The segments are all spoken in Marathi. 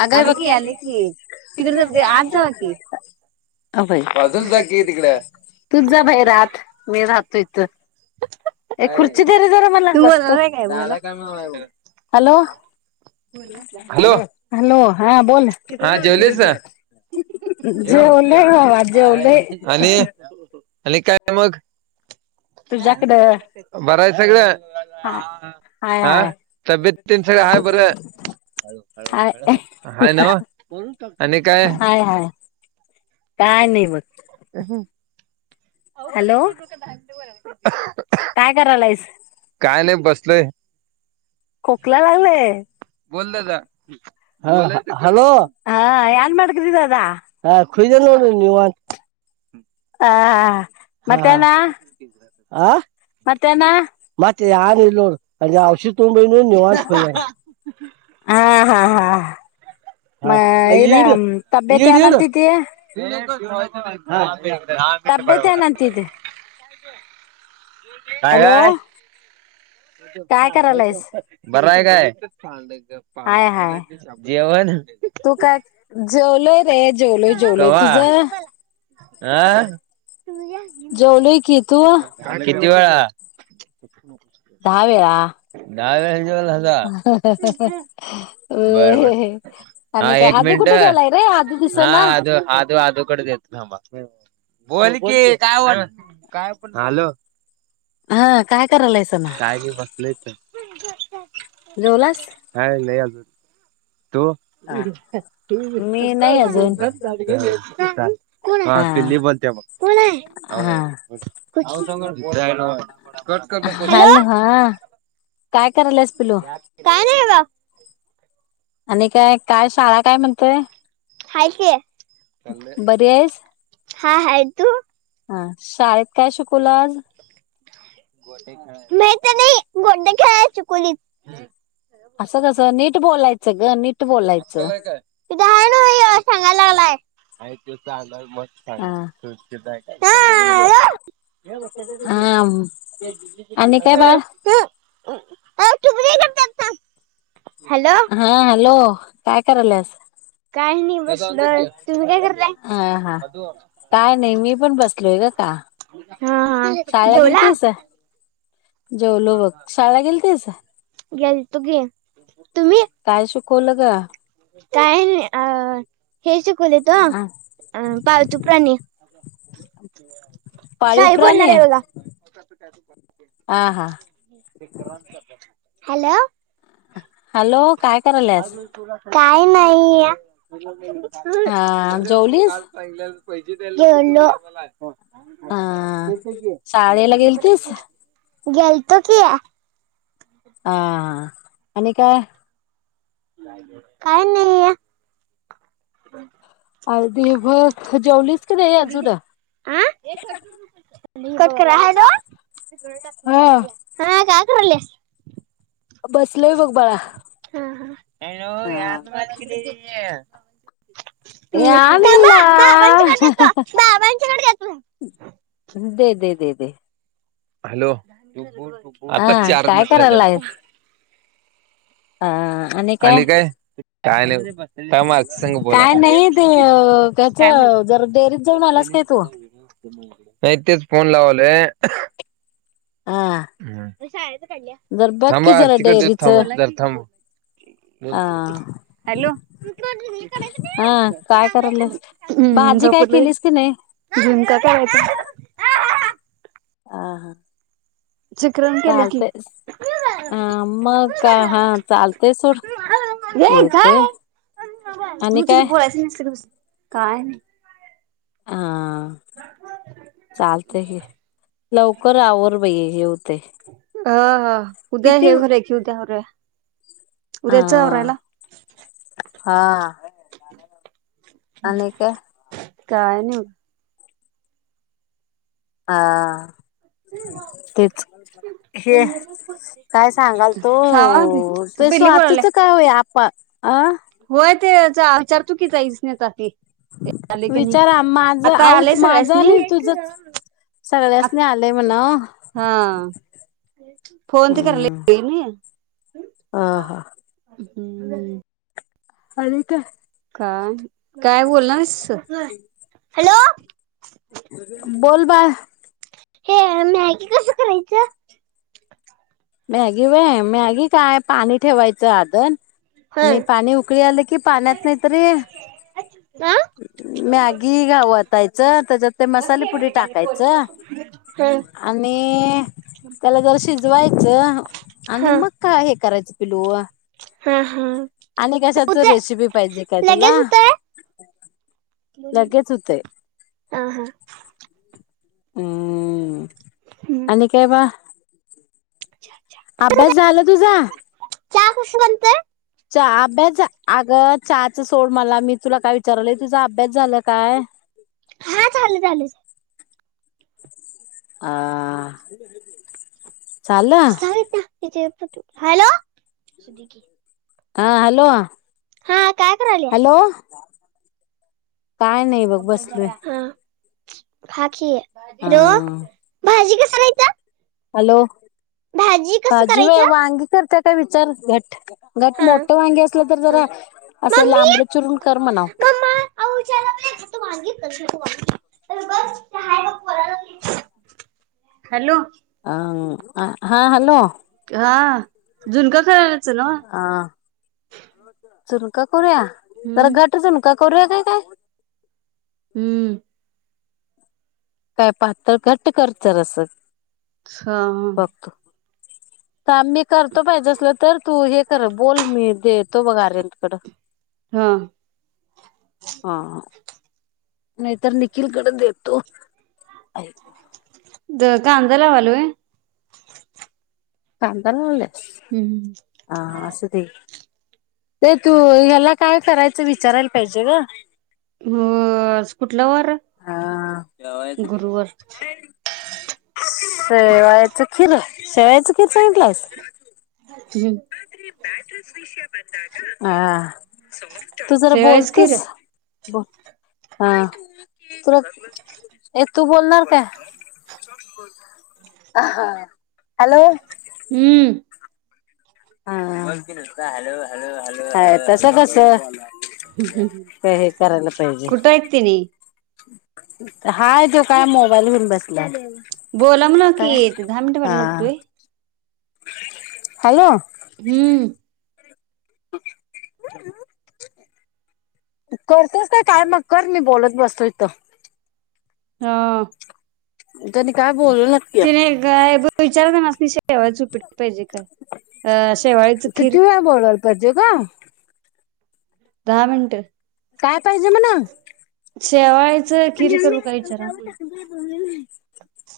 अगं हे बघ की आले की, तिकडे जावा की आत जावा की. अग बाई अजून जा की तिकडे तूच जा भाईर आत, मी राहतो इथ एक खुर्ची देरे जरा मला तू बसतो. बोलणार आहे बोला दादा काय महनालाय बघ हॅलो. हॅलो हॅलो हा बोलकाय जेवलीस का जेवलो. आणि आणि काय मग तुझ्याकडं बरं आहे. सगळं हा हाय ह हाय तब्येत सगळं आय बर. हाय हा हं हं. आणि काय. काय नाही बघ हॅलो [unintelligible] ह्अ काय करालायसं? काय नाही बसलोय खोकला लागलय बोल दादा हा. हॅलो हा यानं माडती दादा हा खुईदन वाई निवांत ह् हा हा मटनां आं म यानलो म्हणजे औश तुंबई न निवास हा हा हा म तब्येत यानंततय [unintelligible] तब्येत नंत दितं [unintelligible] काय काय काय करायलायस बरं आहे काय कांदे हाय हाय [inaudible] जेवण तू काय जेवलोय रे जेवलोय जेवलोय कवा तुझं हा जेवलोय कि तू हाह दहा वेळा दहा वेळा जेवला होता ह् ह् ह् बर बर व्हंय हा अणी काय एक अदू मिनिट कुठं गेलाय रे अदू दिसना. अदू कडं देतो थांबा बोल कि काय वाट ह् हॅलो ह् काय करायलायस ना काय गे बसलोय इथं ह् जेवलास हाय नाही अजून तू मी नाही अजून हा पिंल्ली बोलतीया हा बघ कट करू नको हॅलो हा का काय नाही. आणि काय काय शाळा काय म्हणतय. खाय क. बर आहेस. हा हयेतो. हा शाळेत काय शिकवल आज माहत नाही गोडडे खेळाय चुकुलीत. असं कसं नीट बोलायचं ग नीट अक्कल बोलायचं. आहे त हा चाग म... ां हा [inaudible] आणि काय बाळ. ता [inaudible] हा हॅलो. काय करायलस. काय नाही बस तुम्ही काय करताय हा हा काय नाही मी पण बसलोय ग का हा ह शाळेला ठेवला. गेलतीस जेवलो बघ शाळा गेल तेचा... ग्या तो गे तुम्ही. काय सुिकवलं ग. काय नाही अ... हे शिकवले त अ पावचू प्राणी... ते [unintelligible] पाळीव शाही बोलणार प्राणी आहे बघा. हा हा हॅलो. हॅलो काय करालस. काय नाही या... हा अरे जेवलीस काल पाहिलं. हि... लाग... ह शाळेला गेल तेस गेलतो कि आहे. हा हा. आणि काय काय नाही या हो अर्धी बघ जेवलीस अ की नाही अजून कट करा हॅलो हा काय करायलीस बसलोय बघ बाळा हॅलो अ यान वाढती यानिला हम् बाबांच्याकडे देतो बाबांच्याकडे देतो दे दे दे हॅलो हा आता चार काय मिनट झाले करायलायस ह आणि काय काय नाही काय मारसघ काय बोलाता नाही ते त्याच काय मग जरा डेअरीत जाऊन आलास काय तू नाही तेच फोन लावलोय. हा जर बघ की थांबा जरा अतिकड डेअरीच थांब अ हा थांब. हॅलो हा काय करायलास हम भाजी काय झोपलोय केलीस की नाही झुणका करायच. आ हा... शिकरण केले की चालतय काय अ मग का हा चालतय सोड येवतय आणि मी काय तसं बोलायचं नाहीस. काय? हा चालतंय हे लवकर आवर बाई हे होतंय. अ उद्या हे भरूया की उद्या भरूया हा उद्याच आवरायला हा. आणि काय? काय नाही. हा. तेच हे काय सांगाल तो थांबा की त पिल्ली बोलाल्या स्वातीच काय हो? फार आ होय ते चार चार चुकीचा आहेच चार चाकी आले की नाही? विचारा माझं आता आलेय आऊच माझं सगळ्यासनी आणि तुझंच सगळ्यासनी आलंय म्हणावं हा फोन ते करायला येतंय नी. हा हा. हम्म. आणि काय? का? काय बोलणाराइस? हॅलो. बोल बाळ हे मॅगी कसं करायचं? मॅगी होय मॅगी काय पाणी ठेवायचं आदन. हा आणि पाणी उकळी आले कि पाण्यात नाहीतरी मॅगी व ताईचं त्याच्यात ते मसालेपुडी टाकायचं हा हा आणि त्याला जर शिजवायच तर आणि मग काय? [unintelligible] हा हा आणि कशाच रेसिपी पाहिजे काय तुला लगेच होते हम आणि काय बाळ अभ्यास झाला तुझा.. चहा कसा बनतोय? चहा अभ्यास अगं चहाचं सोड मला मी तुला काय विचारालोय तुझा अभ्यास झाला काय? हा झालं झालं आ... [unintelligible] हॅलो. हा हॅलो हा काय करायल्या हॅलो. काय नाही बघ बसलोय. खा की ह हॅलो भाजी [unintelligible] चलायचं हॅलो भाजी व्हय करायचं वांग करत्यात. काय विचार [unintelligible] [inaudible] हा मोठ वांगी असलं तर हा जरा मम्मी लांबड चिरून कर म्हणाव. मम्मा अहो विचारायला लागले तू वांगी कर तू वांगी तर बघ ते हाय बघ पोराला हॅलो. अ हा हॅलो. हा झुणका कर. हा. झुणका. करूया जरा हम्म घट्टच का करूया काय काय? [unintelligible] हम्म. काय पातळ घट्ट कर जरासं. अच्छा. [unintelligible] काम मी करतो पाहिजे असल तर तू हे कर बोल मी देतो बघ आर्यनकडं. हा [unintelligible] नाहीतर निखिलकडे देतो. द का अांधालावालूय [unintelligible] पांंतलाले [unintelligible] हा.. हा.. असं ते ते तू ह्याला काय करायचं? विचारायला पाहिजे ग.. हो..... आज कुठला वार हा हाय? गुरुवार. शे.. वयाच.. खीर.. शेवयाच खीर सांगितलंस? हूं बॅटरी [unintelligible] तू जरा शेवाळीच की बोलतोस? र ब.. हा.. तुला ये तू बोलणार का? हॅलो... हूं. हा.. हा.. बोल. की... नुसता हॅलो.. हॅलो.. हा.. हा.. [inaudible] तस कस कुठं का हे करायला पाहिजे. आहेत तिने हाय, तो काय मोबाईल घेऊन बसलाय. बोला मनाव कि काय ते दहा मिनिट हा होयला नको होय. हॅलो.. हम्म. ह [inaudible] [inaudible] करतोयस का काय मग, कर मी बोलत बसतोय हित. हा. जनी का. तिने गायब. विचारता नस शेवाळच उप्पीट पाहिजे काय? अं शेवाळेचं खीर. भजे ग. दहा मिनटं. काय पाहिजे म्हण. शेवाय. खीर करू का विचारा?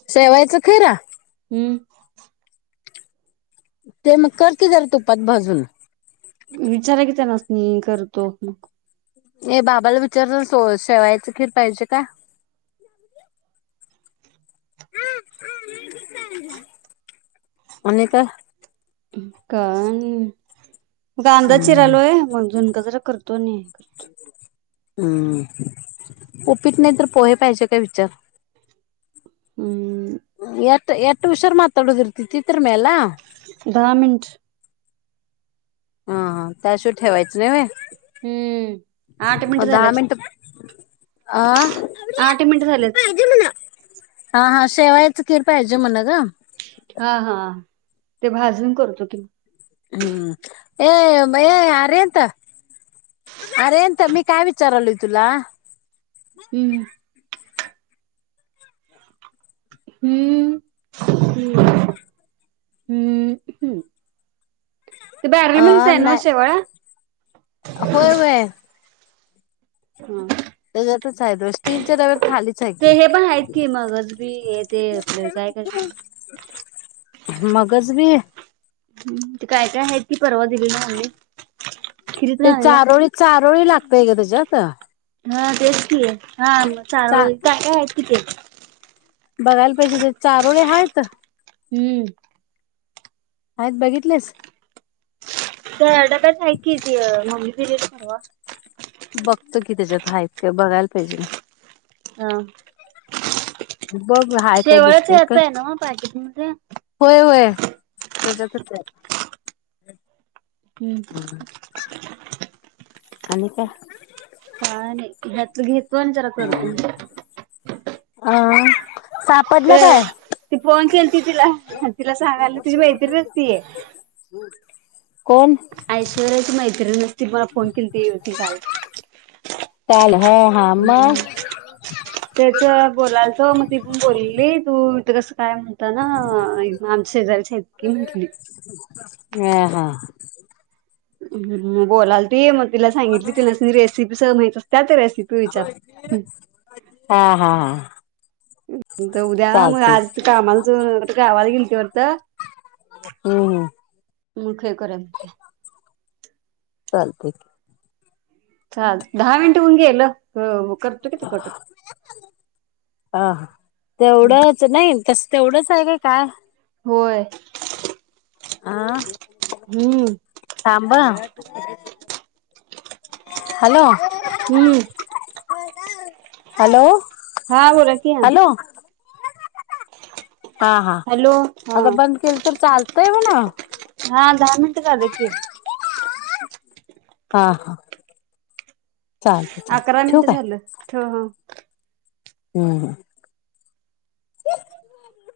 शेवायचं खीर. हम्म. ते मग कर की जरा तुपात भाजून. विचाराय की त्यांनास नी करतो मग. ए बाबाला विचार सो.. शेवायचं खीर पाहिजे का? हा ह [inaudible] आनी का. कान. कांदा हम्म चिरालोय मग झुनग जरा करत. कणी. हम्म उपीट नाही तर पोहे पाहिजे काय विचार. हम्म. एट एट हर्षार मााताडूद इर्ती तिित्र मेला.... दहा मिनट. हा हा त्याशिवाय ठेवायच नाही होय. हम्म आठ मिनट झालंच. आ... आठ मिनट झालेच. हा हा शेवायाचं खीर पाहिजे म्हण ग. हा हा ते भाजून करतो की मी. हम्म ये बये अरिहंत अरिहंत मी काय विचारल तुला... हम्म. हम्म ह् हम्म. हम्म ते बॅरल मध्येच अ आहेत ना नाही शेवया होय वय... हा. त्याच्यातच आहे बघ स्टील च्या डब्यात खालीच आहे ते की हे पण आहेत की मगस बी हे ते आपलं काय काय. मगच बी ते काय काय आहेत की परवा दिली ना आम्ही खीरीत घालायला. [inaudible] तेज्यात हा तेच की हां मग चारव चा काय काय आहेत की ते बघायला पाहिजे ते चारोळे हाईत हम्म. आहेत बघितलेस. ते डब्यात हा काय की [inaudible] [unintelligible] बघतो की त्याच्यात हायत काय बघायला पाहिजे. हा. बघ हाय काय दिसत शेवाळाच का ह्याच आहे ना मग पॅकेट मध्ये होय होय. त्याच्यातच हाय आणि काय [inaudible] तु घे. हा अ. हम् [unintelligible] ते ती फोन केलती तिला - तिला सांगायला तीझी मैत्रीणच तीये. कोण ऐश्वर्याची मैत्रिण. ति मला फोन केलती होती काल चाल हा हा मग हम्म त्याचं बोलाल तो मग तितून बोलली तू ते कसं? काय म्हणता ना आमची शेजारची हाय ईतली म्हंटली. [unintelligible] हा हम्म बोलालती मग तीला सांगितली तिलस्नी रेसिपी स माहित असत्यात रेसिपी विचार हा हं - हं-हं तर उद्या मग आज कामाला जा गावाला गेलती वाटतं. हम्म हम्म. मुळ खे कराय म्हटले. चालतंय चाल दहा मिनिटं होऊन गेलं. करतो की ते कट अह तेवढंच नाही तस तेवढंच आहे की काय. होय आ हम्म थांबा? हॅलो हम्म हॅलो हा बोला की आ हॅलो हा हा हॅलो हा आता बंद केल्तर चाल. कई वूना? हा दहा मनिट झालं की. हा हा चालते चालते ठीवू काय? हं हं हम्म